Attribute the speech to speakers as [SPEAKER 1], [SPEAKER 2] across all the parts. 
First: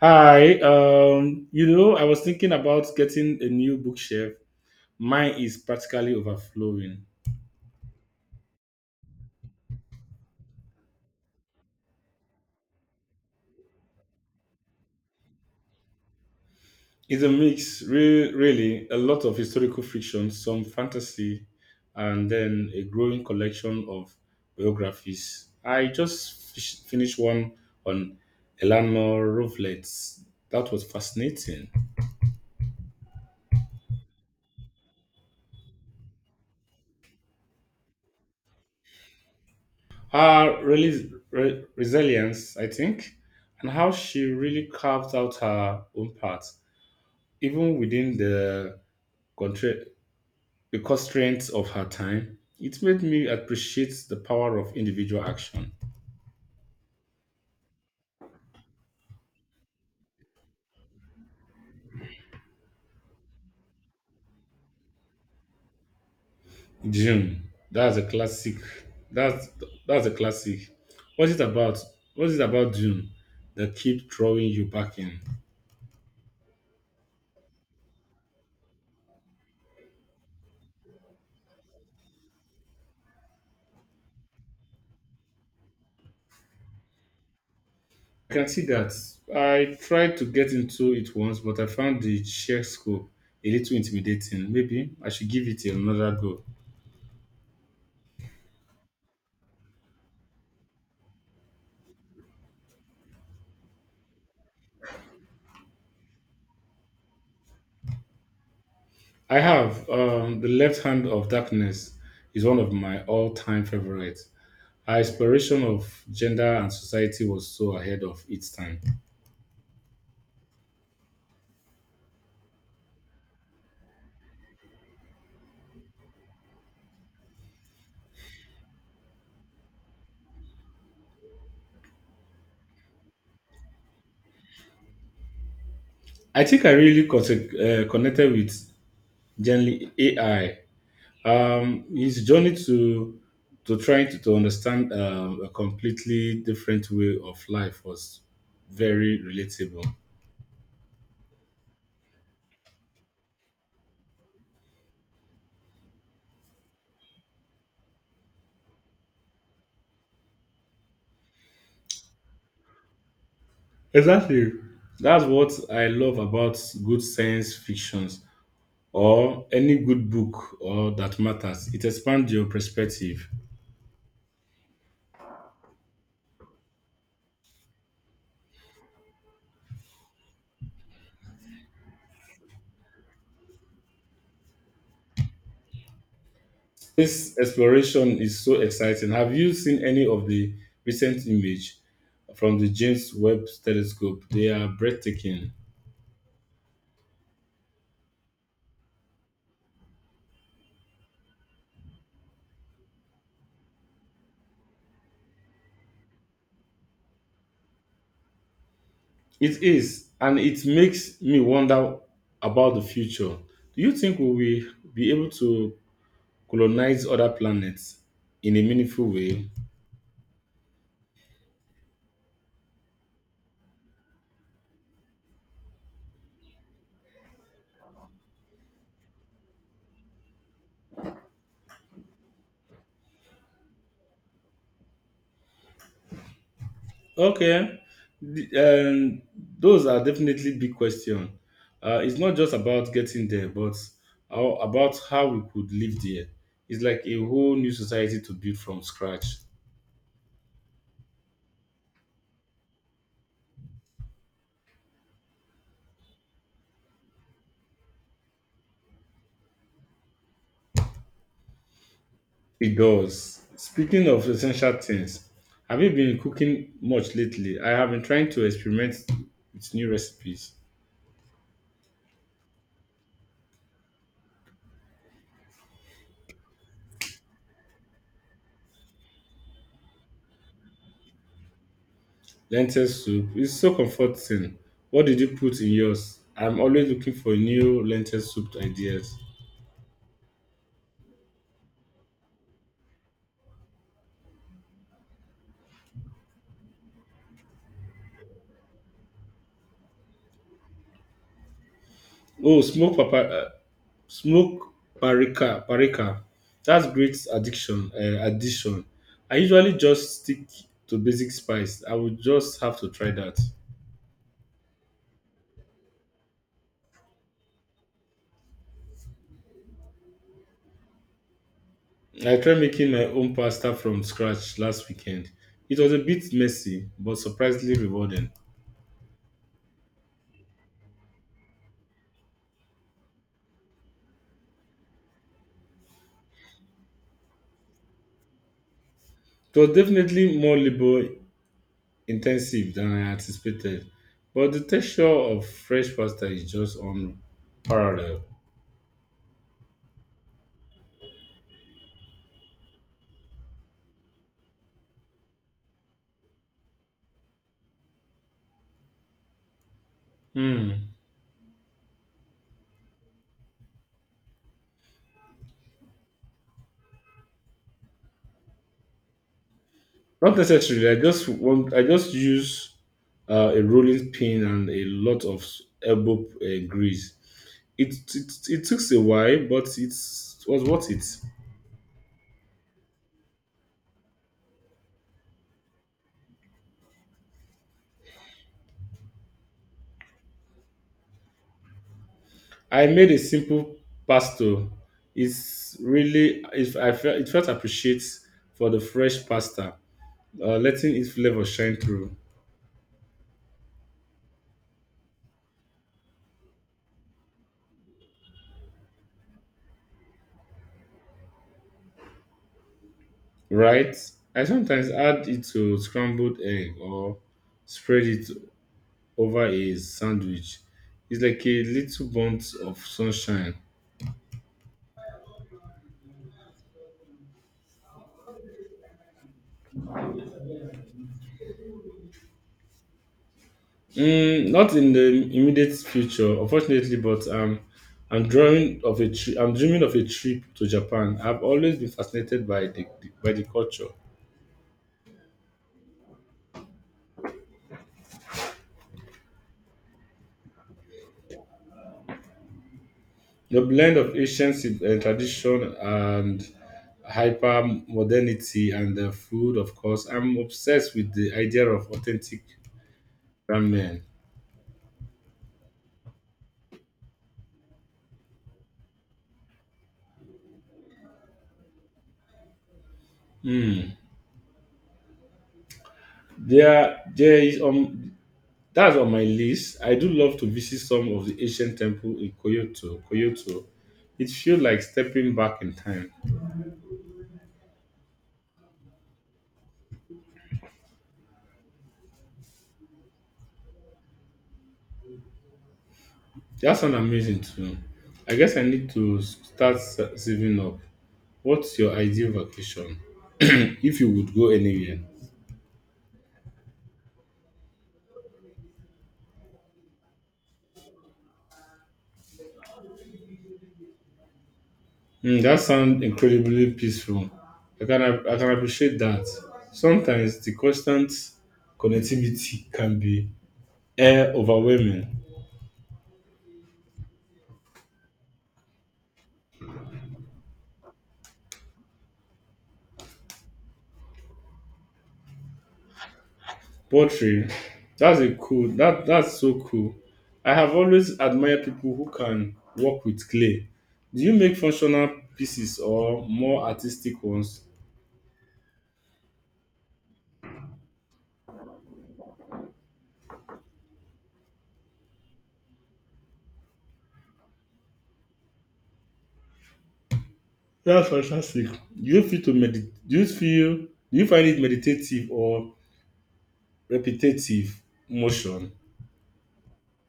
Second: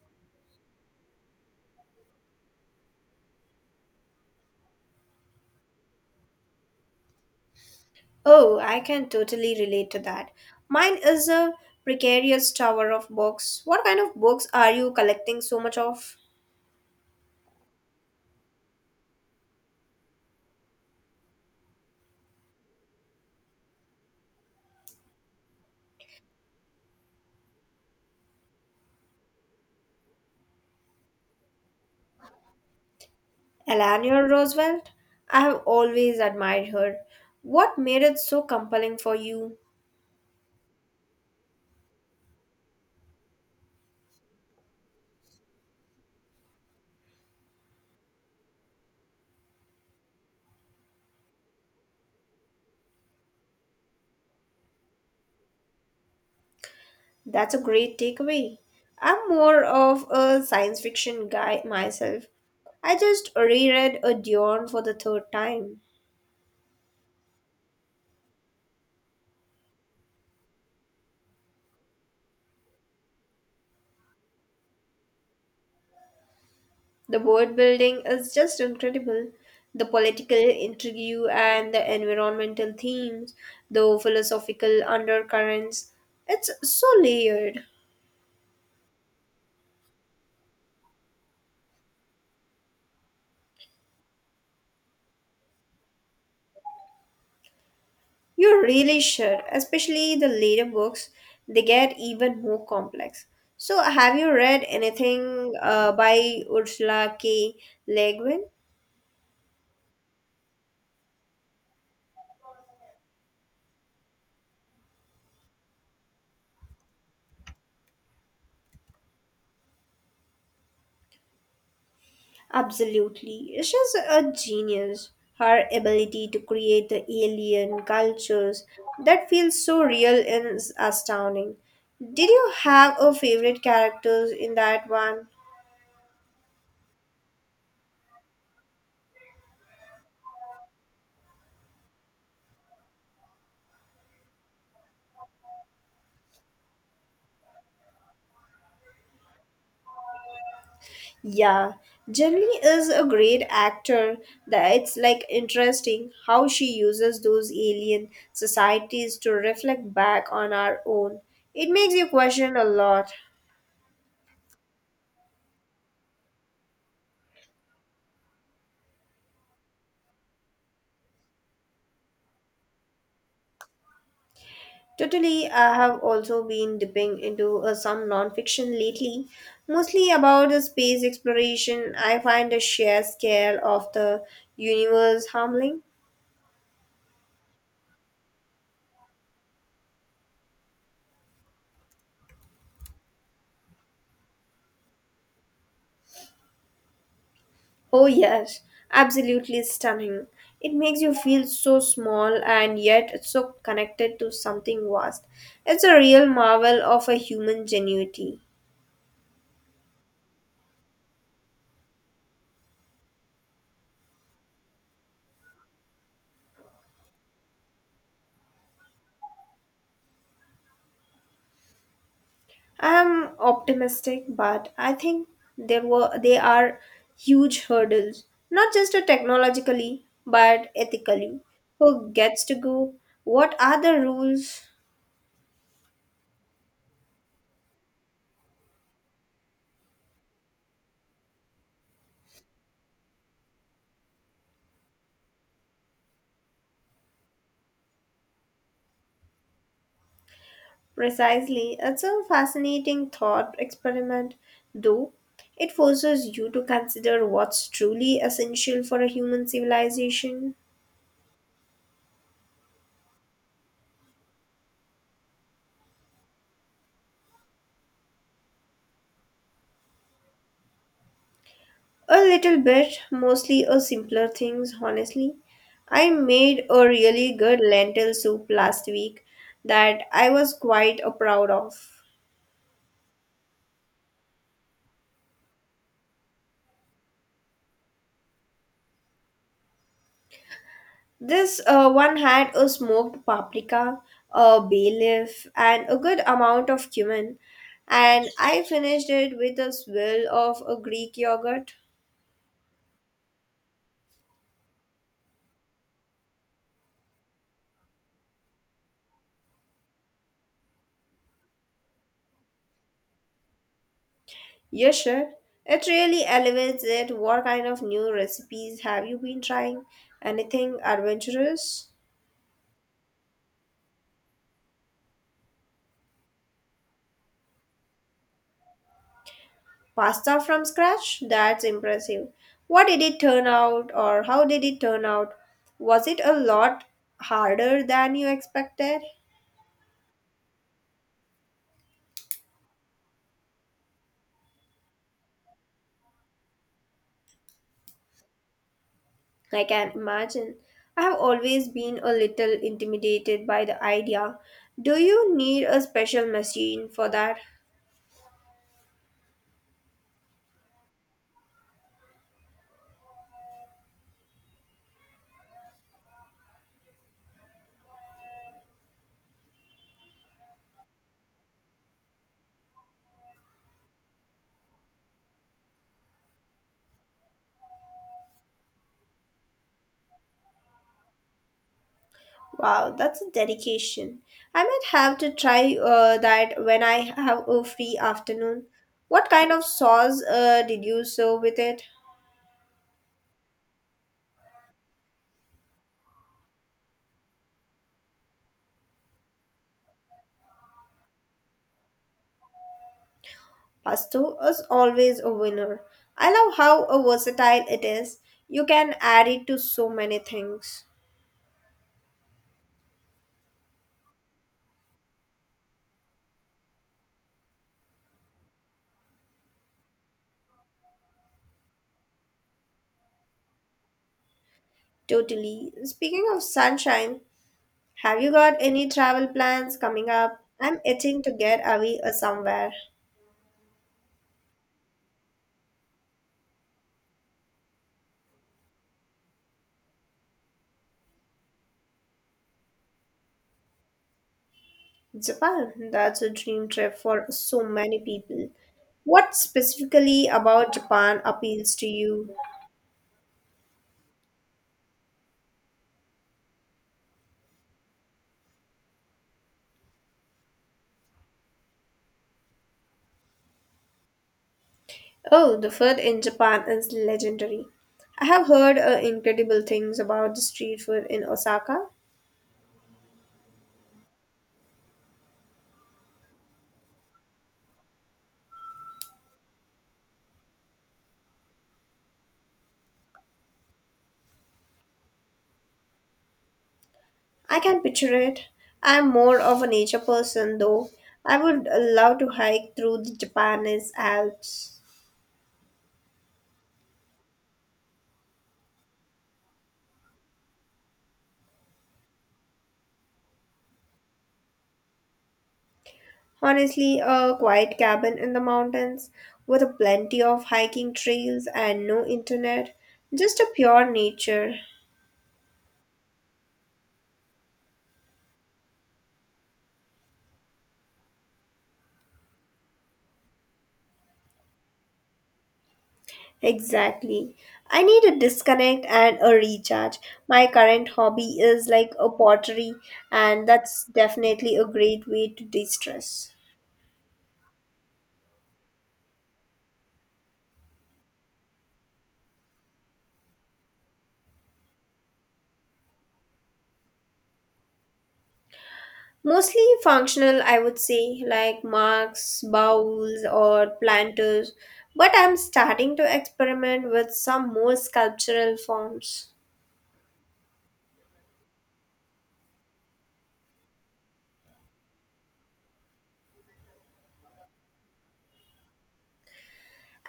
[SPEAKER 1] I was thinking about getting a new bookshelf. Mine is practically overflowing.
[SPEAKER 2] Oh, I can totally relate to that. Mine is a precarious tower of books. What kind of books are you collecting so much of?
[SPEAKER 1] It's a mix, really, a lot of historical fiction, some fantasy, and then a growing collection of biographies. I just finished one on Eleanor Roosevelt. That was fascinating.
[SPEAKER 2] Eleanor Roosevelt? I have always admired her. What made it so compelling for you?
[SPEAKER 1] Her resilience, I think, and how she really carved out her own path, even within the, contra- the constraints of her time. It made me appreciate the power of individual action.
[SPEAKER 2] That's a great takeaway. I'm more of a science fiction guy myself. I just reread A Dawn for the third time.
[SPEAKER 1] June, that's a classic. That's that's a classic. What's it about? What's it about June that keep drawing you back in?
[SPEAKER 2] The world building is just incredible. The political intrigue and the environmental themes, the philosophical undercurrents, it's so layered.
[SPEAKER 1] I can see that. I tried to get into it once, but I found the sheer scope a little intimidating. Maybe I should give it another go.
[SPEAKER 2] You really should, especially the later books, they get even more complex. So, have you read anything by Ursula K. Le Guin?
[SPEAKER 1] I have the left hand of darkness is one of my all-time favorites. Our exploration of gender and society was so ahead of its time.
[SPEAKER 2] Absolutely. She's a genius. Her ability to create the alien cultures that feels so real is astounding. Did you have a favorite characters in that one?
[SPEAKER 1] I think I really connected with generally AI. His journey to trying to understand a completely different way of life was very relatable.
[SPEAKER 2] Yeah, Jenny is a great actor. That it's like interesting how she uses those alien societies to reflect back on our own. It makes you question a lot.
[SPEAKER 1] Exactly. That's what I love about good science fictions or any good book or that matters. It expands your perspective.
[SPEAKER 2] Totally, I have also been dipping into some non-fiction lately, mostly about the space exploration. I find the sheer scale of the universe humbling.
[SPEAKER 1] This exploration is so exciting. Have you seen any of the recent image from the James Webb Telescope? They are breathtaking.
[SPEAKER 2] Oh yes, absolutely stunning. It makes you feel so small and yet so connected to something vast. It's a real marvel of a human ingenuity.
[SPEAKER 1] It is, and it makes me wonder about the future. Do you think we will be able to colonize other planets in a meaningful way?
[SPEAKER 2] I'm optimistic, but I think there were they are huge hurdles, not just technologically, but ethically. Who gets to go? What are the rules
[SPEAKER 1] Okay. The- um, those are definitely big questions. It's not just about getting there, but about how we could live there. It's like a whole new society to build from scratch.
[SPEAKER 2] precisely? It's a fascinating thought experiment, though. It forces you to consider what's truly essential for a human civilization.
[SPEAKER 1] It does. Speaking of essential things, have you been cooking much lately? I have been trying to experiment with new recipes.
[SPEAKER 2] A little bit, mostly a simpler things, honestly. I made a really good lentil soup last week that I was quite proud of.
[SPEAKER 1] Lentil soup is so comforting. What did you put in yours? I'm always looking for new lentil soup ideas.
[SPEAKER 2] This one had a smoked paprika, a bay leaf, and a good amount of cumin, and I finished it with a swirl of a Greek yogurt.
[SPEAKER 1] Oh, smoked papa. Smoke Parika Parika. That's great addiction. Addition. I usually just stick to basic spice. I would just have to try that.
[SPEAKER 2] Yes, sure. It really elevates it. What kind of new recipes have you been trying? Anything adventurous?
[SPEAKER 1] I tried making my own pasta from scratch last weekend. It was a bit messy, but surprisingly rewarding.
[SPEAKER 2] Pasta from scratch? That's impressive. What did it turn out or how did it turn out? Was it a lot harder than you expected?
[SPEAKER 1] It was definitely more labor intensive than I anticipated, but the texture of fresh pasta is just unparalleled.
[SPEAKER 2] I can imagine. I have always been a little intimidated by the idea. Do you need a special machine for that?
[SPEAKER 1] Hmm. Not necessarily. I just want. I just use a rolling pin and a lot of elbow grease. It took a while, but it was worth it.
[SPEAKER 2] Wow, that's a dedication. I might have to try that when I have a free afternoon. What kind of sauce did you serve with it?
[SPEAKER 1] I made a simple pasta. It's really if I felt it felt appreciates for the fresh pasta, letting its flavor shine through.
[SPEAKER 2] Pasto is always a winner. I love how a versatile it is. You can add it to so many things.
[SPEAKER 1] Right? I sometimes add it to scrambled egg or spread it over a sandwich. It's like a little bolt of sunshine.
[SPEAKER 2] Totally. Speaking of sunshine, have you got any travel plans coming up? I'm itching to get away somewhere.
[SPEAKER 1] Mm, not in the immediate future, unfortunately, but I'm dreaming of a trip to Japan. I've always been fascinated by the culture,
[SPEAKER 2] Japan, that's a dream trip for so many people. What specifically about Japan appeals to you?
[SPEAKER 1] the blend of ancient tradition and hyper modernity, and the food. Of course, I'm obsessed with the idea of authentic ramen.
[SPEAKER 2] Oh, the food in Japan is legendary. I have heard incredible things about the street food in Osaka.
[SPEAKER 1] Mm. There is that's on my list. I do love to visit some of the ancient temple in Kyoto. Kyoto, it feels like stepping back in time.
[SPEAKER 2] I can picture it. I'm more of a nature person though. I would love to hike through the Japanese Alps.
[SPEAKER 1] That sounds amazing too. I guess I need to start saving up. What's your ideal vacation if you would go anywhere?
[SPEAKER 2] Honestly, a quiet cabin in the mountains with a plenty of hiking trails and no internet. Just a pure nature.
[SPEAKER 1] Mm, that sounds incredibly peaceful. I can appreciate that. Sometimes the constant connectivity can be overwhelming.
[SPEAKER 2] Exactly. I need a disconnect and a recharge. My current hobby is like a pottery, and that's definitely a great way to de stress.
[SPEAKER 1] Poetry, that's a cool. That's so cool. I have always admired people who can work with clay. Do you make functional pieces or more artistic ones?
[SPEAKER 2] Mostly functional, I would say, like marks, bowls, or planters, but I'm starting to experiment with some more sculptural forms.
[SPEAKER 1] That's fantastic. Do you feel to meditate? Do you feel? Do you find it meditative or repetitive motion?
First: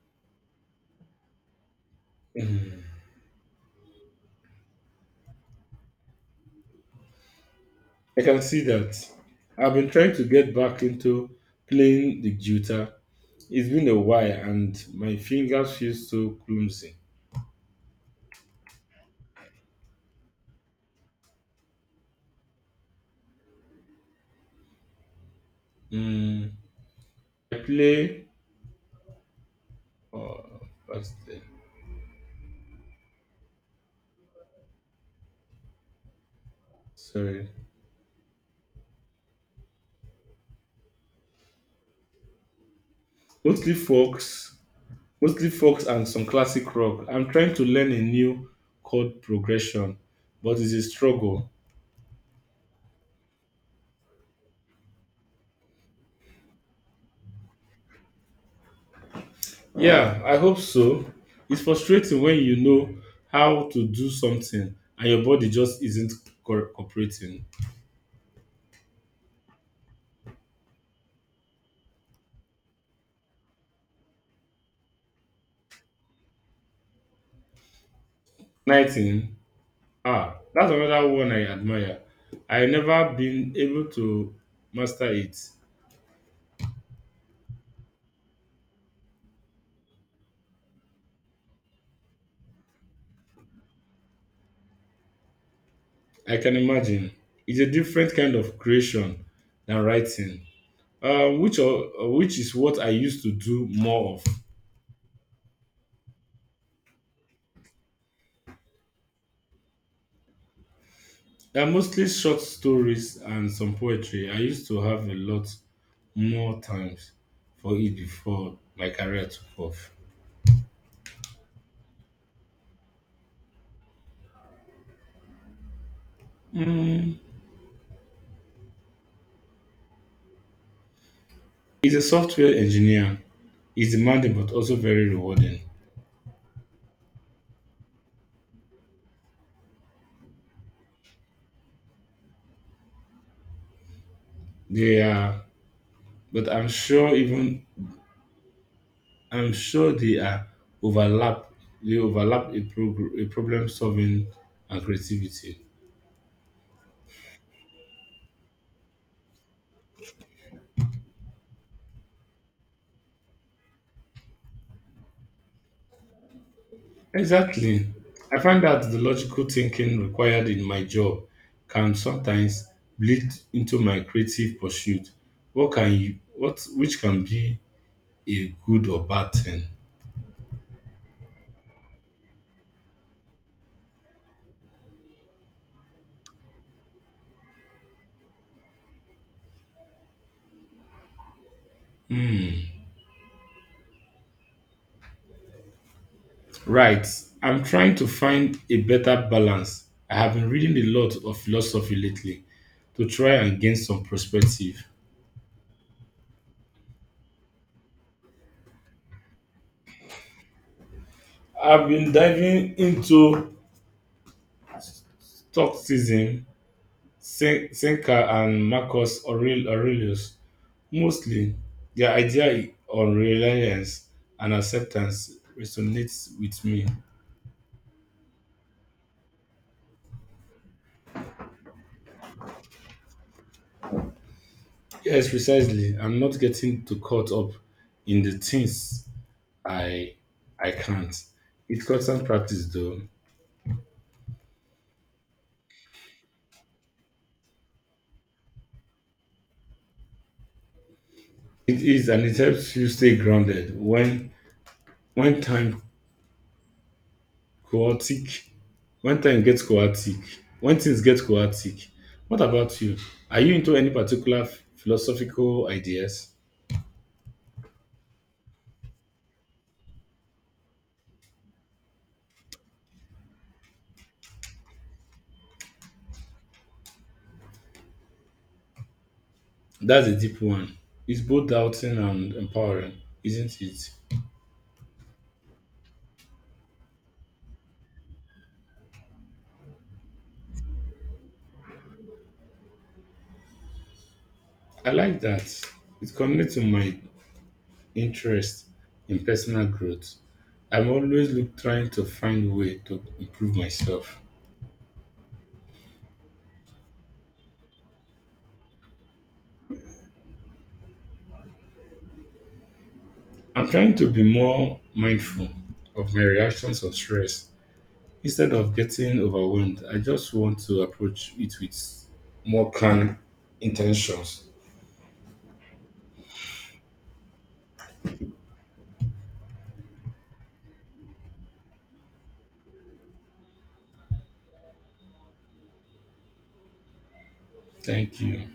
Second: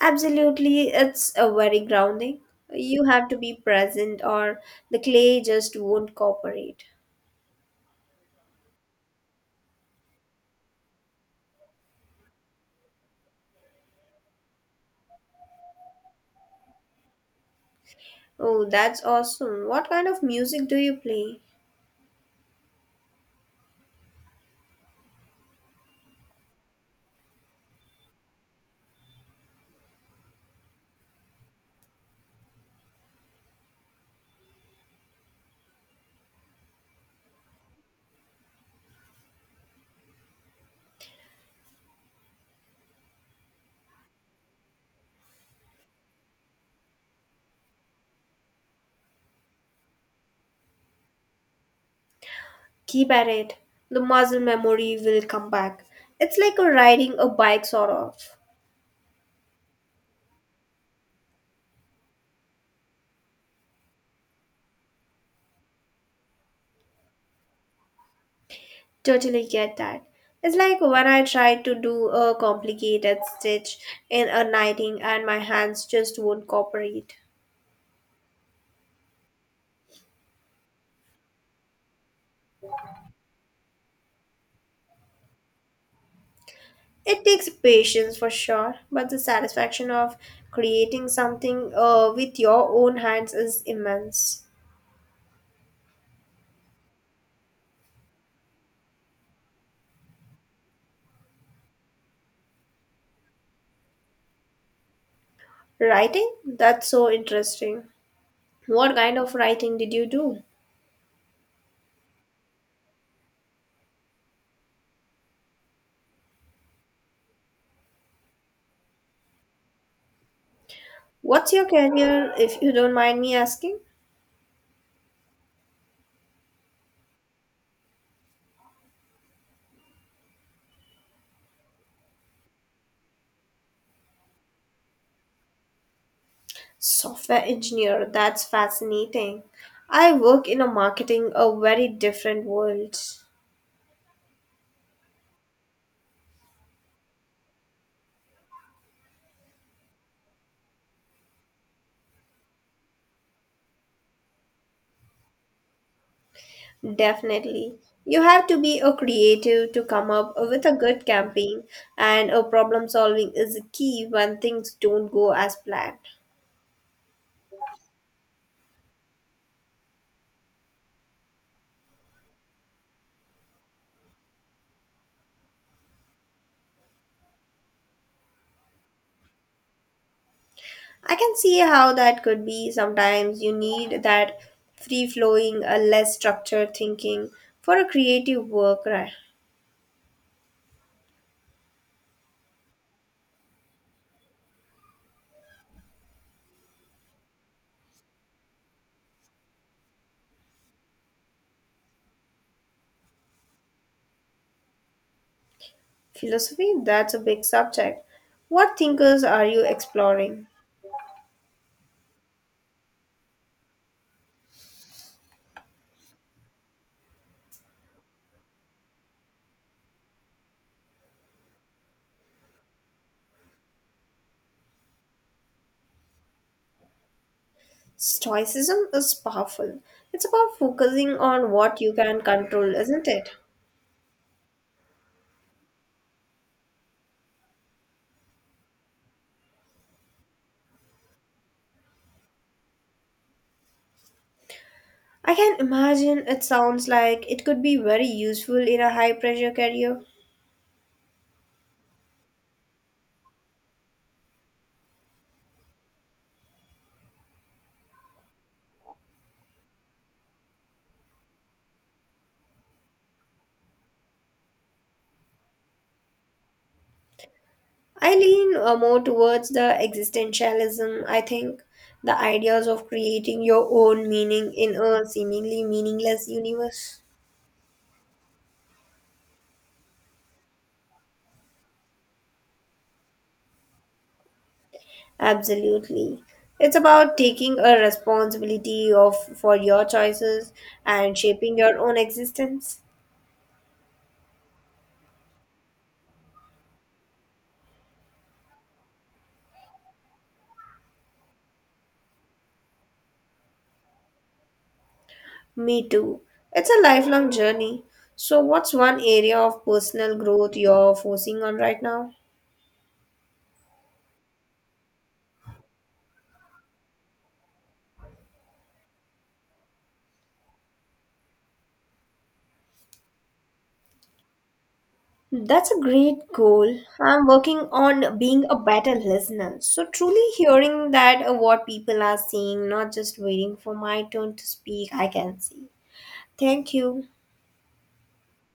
[SPEAKER 2] Absolutely, it's a very grounding. You have to be present, or the clay just won't cooperate.
[SPEAKER 1] I can see that. I've been trying to get back into playing the guitar. It's been a while, and my fingers feel so clumsy.
[SPEAKER 2] Oh, that's awesome. What kind of music do you play?
[SPEAKER 1] Mm, I play Oh, that's the- sorry. Mostly folks, mostly folks and some classic rock. I'm trying to learn a new chord progression, but it's a struggle.
[SPEAKER 2] Keep at it. The muscle memory will come back. It's like a riding a bike, sort of.
[SPEAKER 1] Yeah, I hope so. It's frustrating when you know how to do something and your body just isn't cooperating.
[SPEAKER 2] Totally get that. It's like when I try to do a complicated stitch in a knitting and my hands just won't cooperate.
[SPEAKER 1] 19. Ah, that's another one I admire. I never been able to master it.
[SPEAKER 2] It takes patience for sure, but the satisfaction of creating something with your own hands is immense.
[SPEAKER 1] I can imagine. It's a different kind of creation than writing, which is what I used to do more of.
[SPEAKER 2] Writing? That's so interesting. What kind of writing did you do?
[SPEAKER 1] They're mostly short stories and some poetry. I used to have a lot more times for it before my career took off.
[SPEAKER 2] What's your career, if you don't mind me asking?
[SPEAKER 1] Mm. He's a software engineer. He's demanding but also very rewarding.
[SPEAKER 2] Software engineer, that's fascinating. I work in a marketing, a very different world.
[SPEAKER 1] They are, but I'm sure they are overlap. They overlap a problem solving and creativity.
[SPEAKER 2] Definitely. You have to be a creative to come up with a good campaign, and a problem solving is key when things don't go as planned.
[SPEAKER 1] Exactly. I find that the logical thinking required in my job can sometimes bleed into my creative pursuit. What can you, what which can be a good or bad thing?
[SPEAKER 2] I can see how that could be. Sometimes you need that free flowing, a less structured thinking for a creative work, right?
[SPEAKER 1] Right. I'm trying to find a better balance. I have been reading a lot of philosophy lately to try and gain some perspective.
[SPEAKER 2] Philosophy, that's a big subject. What thinkers are you exploring?
[SPEAKER 1] I've been diving into Stoicism, Seneca, and Aurelius. Mostly, their idea on reliance and acceptance resonates with me.
[SPEAKER 2] Stoicism is powerful. It's about focusing on what you can control, isn't it?
[SPEAKER 1] Yes, precisely. I'm not getting too caught up in the things I I can't. It's constant practice though.
[SPEAKER 2] I can imagine it sounds like it could be very useful in a high pressure career.
[SPEAKER 1] It is, and it helps you stay grounded when time chaotic when time gets chaotic. When things get chaotic. What about you? Are you into any particular philosophical ideas?
[SPEAKER 2] I lean more towards the existentialism, I think. The ideas of creating your own meaning in a seemingly meaningless universe.
[SPEAKER 1] That's a deep one. It's both doubting and empowering, isn't it?
[SPEAKER 2] Absolutely. It's about taking a responsibility of for your choices and shaping your own existence.
[SPEAKER 1] I like that. It connects to my interest in personal growth. Trying to find a way to improve myself.
[SPEAKER 2] Me too. It's a lifelong journey. So, what's one area of personal growth you're focusing on right now?
[SPEAKER 1] I'm trying to be more mindful of my reactions of stress. Instead of getting overwhelmed, I just want to approach it with more calm intentions.
[SPEAKER 2] That's a great goal. I'm working on being a better listener. So, truly hearing that what people are saying, not just waiting for my turn to speak, I can see. Thank you.
[SPEAKER 1] Thank you.